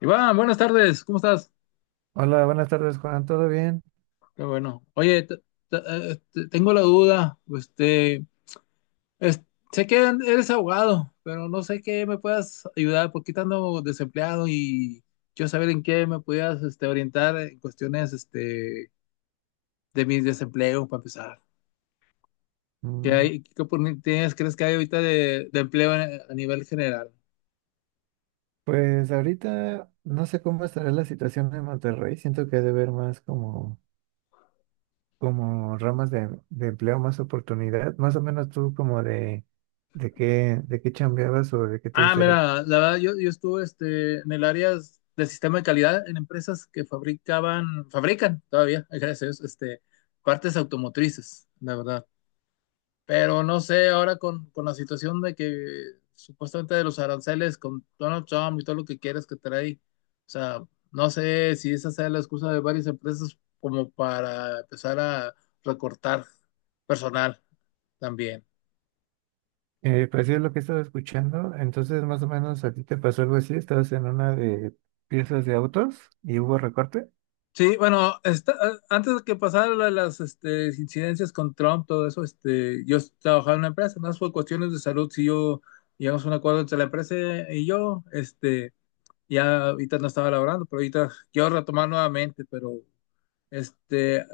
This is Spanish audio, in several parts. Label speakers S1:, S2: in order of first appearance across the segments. S1: Iván, buenas tardes, ¿cómo estás?
S2: Hola, buenas tardes, Juan. ¿Todo bien?
S1: Qué bueno. Oye, tengo la duda, es- sé que eres abogado, pero no sé qué me puedas ayudar, porque estando desempleado y quiero saber en qué me pudieras orientar en cuestiones de mi desempleo, para empezar. ¿Qué
S2: Mm.
S1: hay, qué oportunidades crees que hay ahorita de empleo a nivel general?
S2: Pues ahorita no sé cómo estará la situación en Monterrey. Siento que debe haber más como ramas de empleo, más oportunidad, más o menos tú como de qué chambeabas o de qué te
S1: Ah,
S2: gustaría.
S1: mira, la verdad, yo estuve en el área de sistema de calidad en empresas que fabrican todavía, gracias a Dios, partes automotrices, la verdad. Pero no sé, ahora con la situación de que supuestamente de los aranceles con Donald Trump y todo lo que quieras que trae, o sea, no sé si esa sea la excusa de varias empresas como para empezar a recortar personal también.
S2: Pues sí es lo que estaba escuchando, entonces más o menos a ti te pasó algo así, estabas en una de piezas de autos y hubo recorte.
S1: Sí, bueno, antes de que pasaran lo de las incidencias con Trump, todo eso, yo trabajaba en una empresa, más por cuestiones de salud, si yo llegamos a un acuerdo entre la empresa y yo, ya ahorita no estaba laborando, pero ahorita quiero retomar nuevamente, pero este,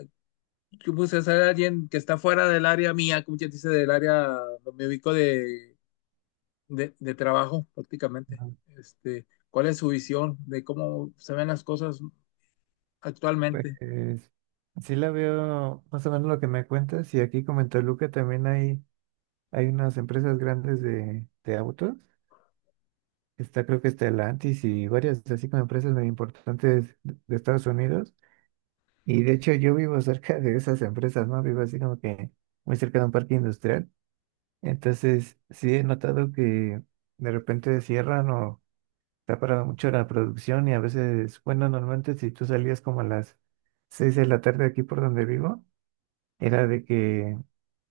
S1: yo puse a ser alguien que está fuera del área mía, como quien dice, del área donde me ubico de trabajo prácticamente.
S2: Ajá.
S1: ¿Cuál es su visión de cómo se ven las cosas
S2: Pues
S1: actualmente?
S2: sí la veo más o menos lo que me cuentas y aquí comentó en también hay unas empresas grandes de autos. Está creo que está Stellantis y varias así como empresas muy importantes de Estados Unidos. Y de hecho yo vivo cerca de esas empresas, ¿no? Vivo así como que muy cerca de un parque industrial. Entonces sí he notado que de repente cierran o está parada mucho la producción y a veces, bueno, normalmente si tú salías como a las 6 de la tarde aquí por donde vivo, era de que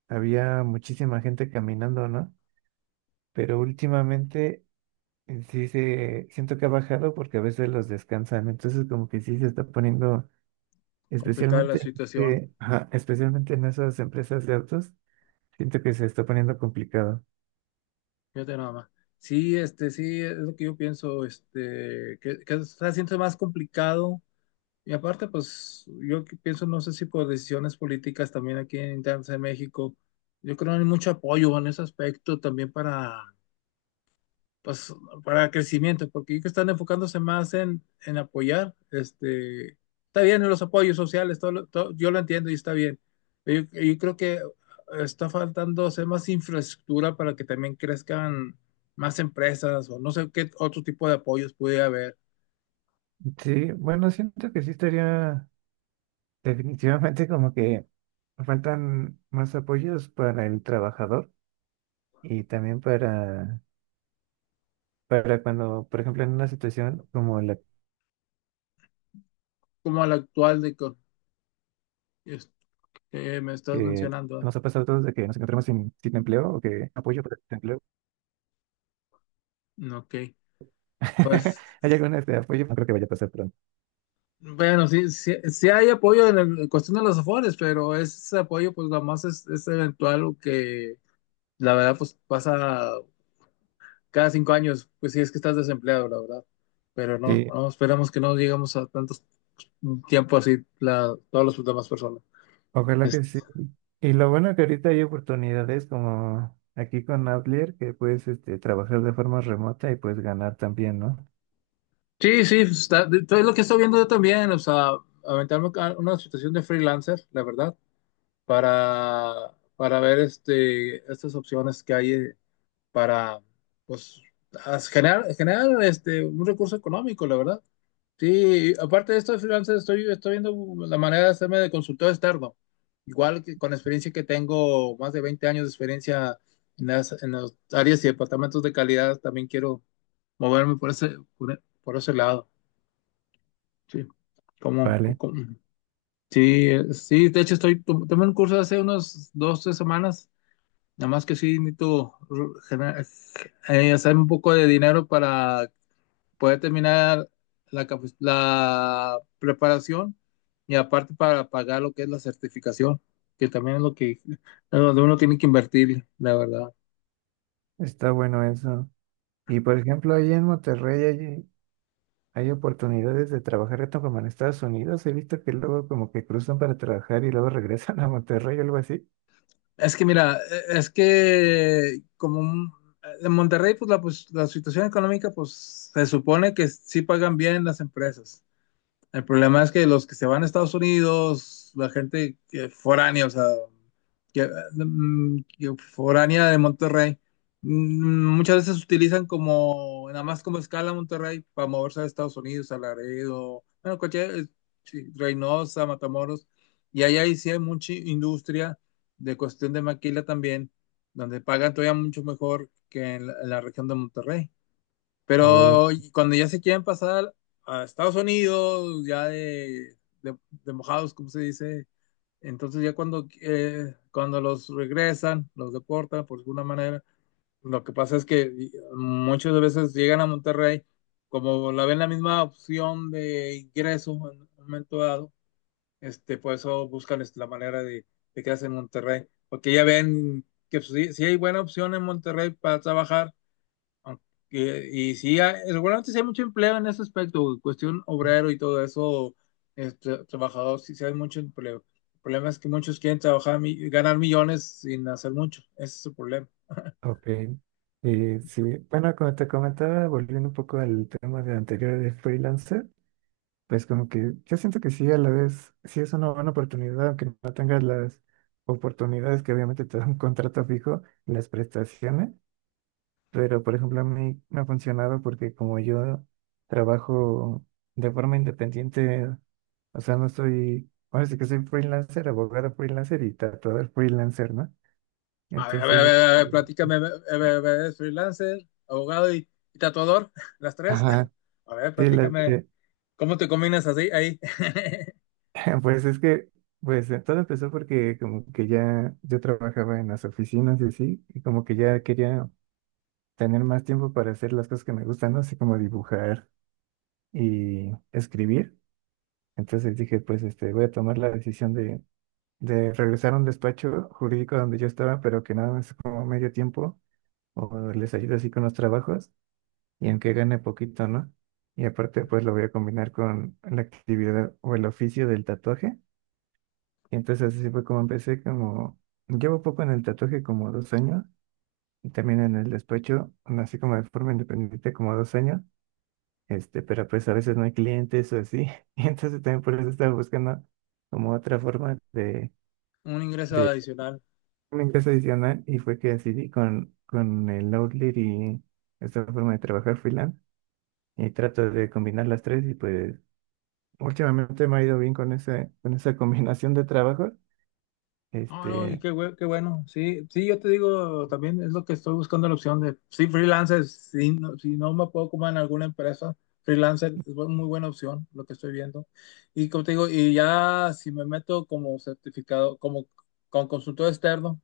S2: había muchísima gente caminando, ¿no? Pero últimamente siento que ha bajado porque a veces los descansan. Entonces como que sí se está poniendo.
S1: Complicada la
S2: Especialmente,
S1: situación.
S2: ajá, especialmente en esas empresas de autos, siento que se está poniendo complicado.
S1: Fíjate nada más. Sí, sí, es lo que yo pienso, que está haciendo más complicado. Y aparte, pues, yo que pienso, no sé si por decisiones políticas también aquí en internas en México, yo creo que no hay mucho apoyo en ese aspecto también para pues, para crecimiento, porque yo que están enfocándose más en apoyar, está bien en los apoyos sociales, todo, yo lo entiendo y está bien, pero yo creo que está faltando hacer más infraestructura para que también crezcan más empresas o no sé qué otro tipo de apoyos pudiera haber,
S2: Sí, bueno, siento que sí estaría definitivamente como que faltan más apoyos para el trabajador y también para cuando, por ejemplo, en una situación como la
S1: como el actual es- que me estás
S2: que
S1: mencionando.
S2: nos ha pasado a todos de que nos encontramos sin empleo o que apoyo para el empleo.
S1: ¿No? Ok, pues...
S2: Hay algún este apoyo, no creo que vaya a pasar pronto.
S1: Bueno, sí, sí, sí hay apoyo en, en cuestión de los afores, pero ese apoyo pues nada más es eventual o que la verdad, pues pasa cada 5 años, pues si es que estás desempleado, la verdad. Pero no,
S2: Sí.
S1: no, esperamos que no llegamos a tantos tiempo así, la, todas las demás personas.
S2: Ojalá que
S1: Es-
S2: sí. Y lo bueno que ahorita hay oportunidades como aquí con Outlier que puedes este, trabajar de forma remota y puedes ganar también, ¿no?
S1: sí, sí, pues, está, todo es lo que estoy viendo yo también, o sea, aventarme a una situación de freelancer, la verdad, para ver estas opciones que hay para, pues, generar un recurso económico, la verdad. Sí, y aparte de esto de freelancer, estoy viendo la manera de hacerme de consultor externo. Igual que con la experiencia que tengo, más de 20 años de experiencia en las áreas y departamentos de calidad, también quiero moverme por ese, por ese lado. Sí, como, co-
S2: Vale,
S1: como- sí, sí, de hecho tomé un curso hace unos 2, 3 semanas, nada más que sí necesito gener- hacer un poco de dinero para poder terminar la preparación y aparte para pagar lo que es la certificación, que también es lo que es donde uno tiene que invertir, la verdad.
S2: está bueno eso. Y por ejemplo, ahí en Monterrey hay, hay oportunidades de trabajar tanto como en Estados Unidos. He visto que luego como que cruzan para trabajar y luego regresan a Monterrey o algo así.
S1: Es que mira, es que en Monterrey, pues pues la situación económica, pues se supone que sí pagan bien las empresas. El problema es que los que se van a Estados Unidos, la gente que foránea, o sea, que, que foránea de Monterrey, muchas veces utilizan como, nada más como escala Monterrey para moverse a Estados Unidos, a Laredo, bueno, cualquier, sí, Reynosa, Matamoros, ahí sí hay mucha industria de cuestión de maquila también, donde pagan todavía mucho mejor que en la región de Monterrey.
S2: Oh,
S1: Pero cuando ya se quieren pasar a Estados Unidos, ya de mojados, como se dice, entonces ya cuando, cuando los regresan, los deportan por alguna manera, lo que pasa es que muchas veces llegan a Monterrey, como la ven la misma opción de ingreso en un momento dado, por eso buscan la manera de quedarse en Monterrey, porque ya ven que si, si hay buena opción en Monterrey para trabajar, y sí, seguramente sí hay mucho empleo en ese aspecto, cuestión obrero y todo eso, trabajador, sí, sí hay mucho empleo. El problema es que muchos quieren trabajar, ganar millones sin hacer mucho, ese es el problema.
S2: ok. Sí, bueno, como te comentaba, volviendo un poco al tema de anterior de freelancer. Pues como que yo siento que sí, a la vez, sí es una buena oportunidad, aunque no tengas las oportunidades que obviamente te da un contrato fijo, las prestaciones, pero por ejemplo a mí me ha funcionado porque como yo trabajo de forma independiente, o sea, no soy, ahora sí que soy freelancer, abogado freelancer y tatuador freelancer, ¿no?
S1: A ver, a ver, a
S2: Entonces,
S1: ver, a ver, platícame, a ver, a ver, a ver, ¿eres freelancer, abogado y tatuador, las tres?
S2: ajá,
S1: A ver,
S2: sí,
S1: platícame, ¿cómo te combinas así ahí?
S2: Pues es que, pues todo empezó porque como que ya yo trabajaba en las oficinas y así, y como que ya quería tener más tiempo para hacer las cosas que me gustan, ¿no? Así como dibujar y escribir. Entonces dije, pues este, voy a tomar la decisión de regresar a un despacho jurídico donde yo estaba, pero que nada más como medio tiempo, o les ayudo así con los trabajos, y aunque gane poquito, ¿no? Y aparte, pues lo voy a combinar con la actividad o el oficio del tatuaje. Y entonces así fue como empecé, como llevo poco en el tatuaje, como 2 años, y también en el despacho, así como de forma independiente, como 2 años, este, pero pues a veces no hay clientes o así, y entonces también por eso estaba buscando como otra forma
S1: Un ingreso
S2: de
S1: adicional.
S2: un ingreso adicional, y fue que decidí con el Outlier y esta forma de trabajar freelance, y trato de combinar las tres, y pues últimamente me ha ido bien con ese, con esa combinación de trabajo,
S1: No, no, y
S2: este,
S1: qué, qué bueno. Sí, sí, yo te digo, también es lo que estoy buscando la opción de, sí, freelancer, sí, si no me puedo como en alguna empresa, freelancer es muy buena opción, lo que estoy viendo. Y como te digo, y ya si me meto como certificado, como con consultor externo,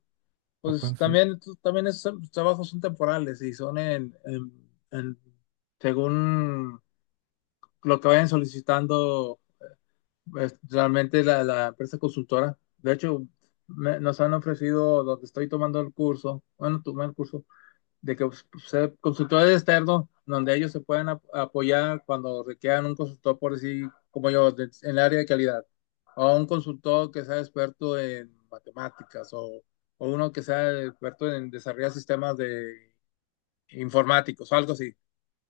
S2: o
S1: pues
S2: consultoría.
S1: también, también esos trabajos son temporales y son según lo que vayan solicitando pues, realmente la empresa consultora, de hecho, nos han ofrecido donde estoy tomando el curso, bueno, tomé el curso de que pues, pues, ser consultores externos, donde ellos se pueden apoyar cuando requieran un consultor, por decir, como yo, en el área de calidad, o un consultor que sea experto en matemáticas, o uno que sea experto en desarrollar sistemas de informáticos, o algo así.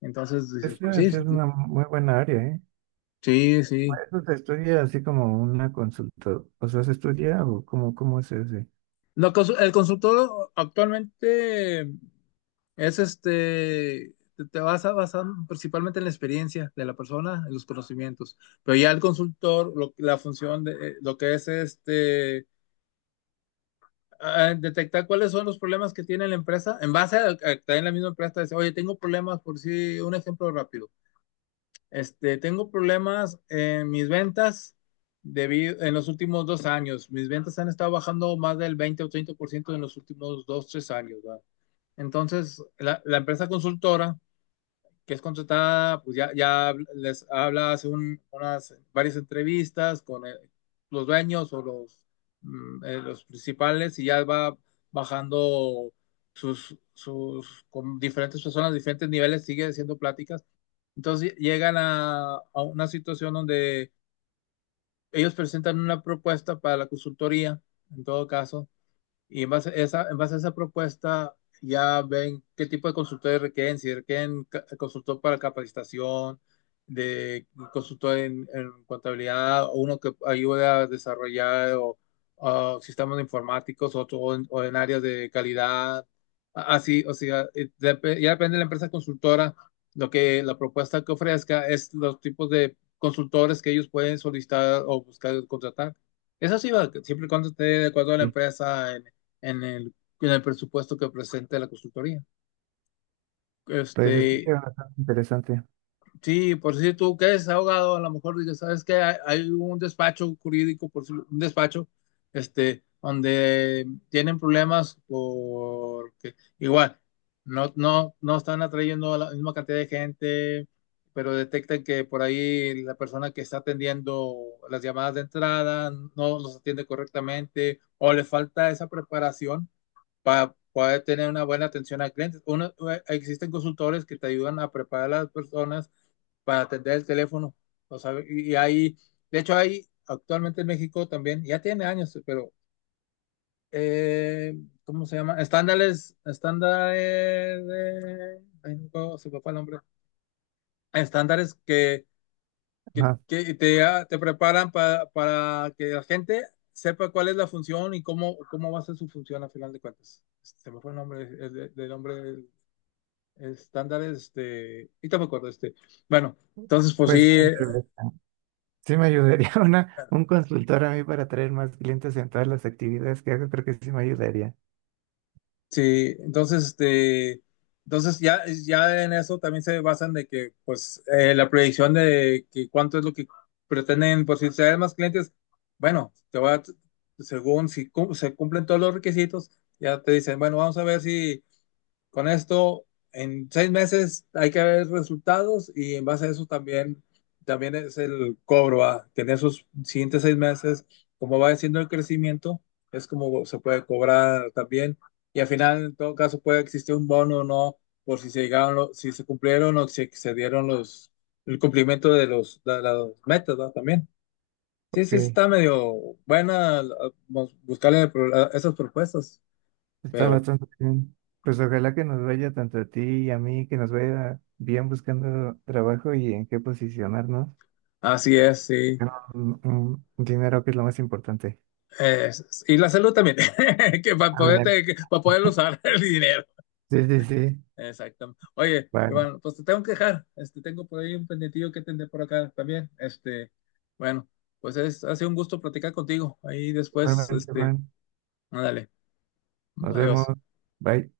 S1: Entonces
S2: Esa
S1: dices,
S2: es
S1: pues
S2: debe
S1: sí,
S2: ser
S1: sí,
S2: una muy buena área, ¿eh?
S1: sí, sí.
S2: ¿Eso se estudia así como una consulta? O sea, ¿se estudia o cómo es ese?
S1: El consultor actualmente es te vas a basar principalmente en la experiencia de la persona, en los conocimientos, pero ya el consultor, la función de lo que es ah, detectar cuáles son los problemas que tiene la empresa, en base también la misma empresa, dice, oye, tengo problemas por si, un ejemplo rápido. Tengo problemas en mis ventas debido, en los últimos 2 años. Mis ventas han estado bajando más del 20 o 30% en los últimos 2, 3 años, ¿verdad? Entonces, la empresa consultora que es contratada, pues ya les habla hace unas varias entrevistas con los dueños o los, los principales y ya va bajando con diferentes personas, diferentes niveles, sigue haciendo pláticas. Entonces llegan a una situación donde ellos presentan una propuesta para la consultoría, en todo caso y en base a esa, en base a esa propuesta, ya ven qué tipo de consultores requieren, si requieren consultor para capacitación, de consultor en contabilidad, o uno que ayude a desarrollar o sistemas informáticos, otro o en áreas de calidad. Así, o sea, ya depende de la empresa consultora, lo que la propuesta que ofrezca es los tipos de consultores que ellos pueden solicitar o buscar contratar. Eso sí va, siempre y cuando esté de acuerdo a la
S2: Sí.
S1: empresa en el, en el presupuesto que presente la consultoría.
S2: Pues se
S1: Este,
S2: escucha bastante interesante.
S1: sí, por si tú quedes ahogado, a lo mejor dices, ¿sabes qué? Hay un despacho jurídico, por si- un despacho, donde tienen problemas porque igual no están atrayendo a la misma cantidad de gente, pero detectan que por ahí la persona que está atendiendo las llamadas de entrada no los atiende correctamente o le falta esa preparación para poder tener una buena atención a clientes. Uno, existen consultores que te ayudan a preparar a las personas para atender el teléfono. O sea, de hecho, hay actualmente en México también, ya tiene años, pero, eh, ¿cómo se llama? Estándares, de, ay, no se me fue el nombre. Estándares
S2: Ajá.
S1: que te preparan para que la gente sepa cuál es la función cómo va a ser su función a final de cuentas. Se me fue el nombre, el nombre del estándares, y no me acuerdo, bueno, entonces pues sí,
S2: Pues sí me ayudaría una, un consultor a mí para traer más clientes en todas las actividades que hago, creo que sí me ayudaría.
S1: sí, entonces, entonces ya, ya en eso también se basan de que, pues, la proyección de que cuánto es lo que pretenden, por si traen más clientes, bueno, te va, según si se cumplen todos los requisitos, ya te dicen, bueno, vamos a ver si con esto, en 6 meses hay que ver resultados y en base a eso también, también es el cobro, a tener esos siguientes 6 meses, como va siendo el crecimiento, es como se puede cobrar también. Y al final, en todo caso, puede existir un bono o no, por si se llegaron, si se cumplieron o si excedieron el cumplimiento de las metas, ¿no? También. Sí, sí,
S2: Ok.
S1: está medio buena ah, buscarle a esas propuestas,
S2: Está
S1: pero
S2: bastante bien. Pues ojalá que nos vaya tanto a ti y a mí, que nos vaya bien buscando trabajo y en qué posicionarnos.
S1: así es, sí.
S2: Ganar un dinero que es lo más importante.
S1: Eh, y la salud también, que
S2: Ah, mira.
S1: para poder usar el dinero.
S2: Sí, sí, sí.
S1: Exacto. Oye,
S2: Bueno,
S1: Iván, pues te tengo que dejar. Este, tengo por ahí un pendientillo que atender por acá también. Este, bueno, pues es, ha sido un gusto platicar contigo. Ahí después,
S2: igualmente,
S1: este,
S2: Juan.
S1: ándale,
S2: Nos vemos.
S1: adiós.
S2: Bye.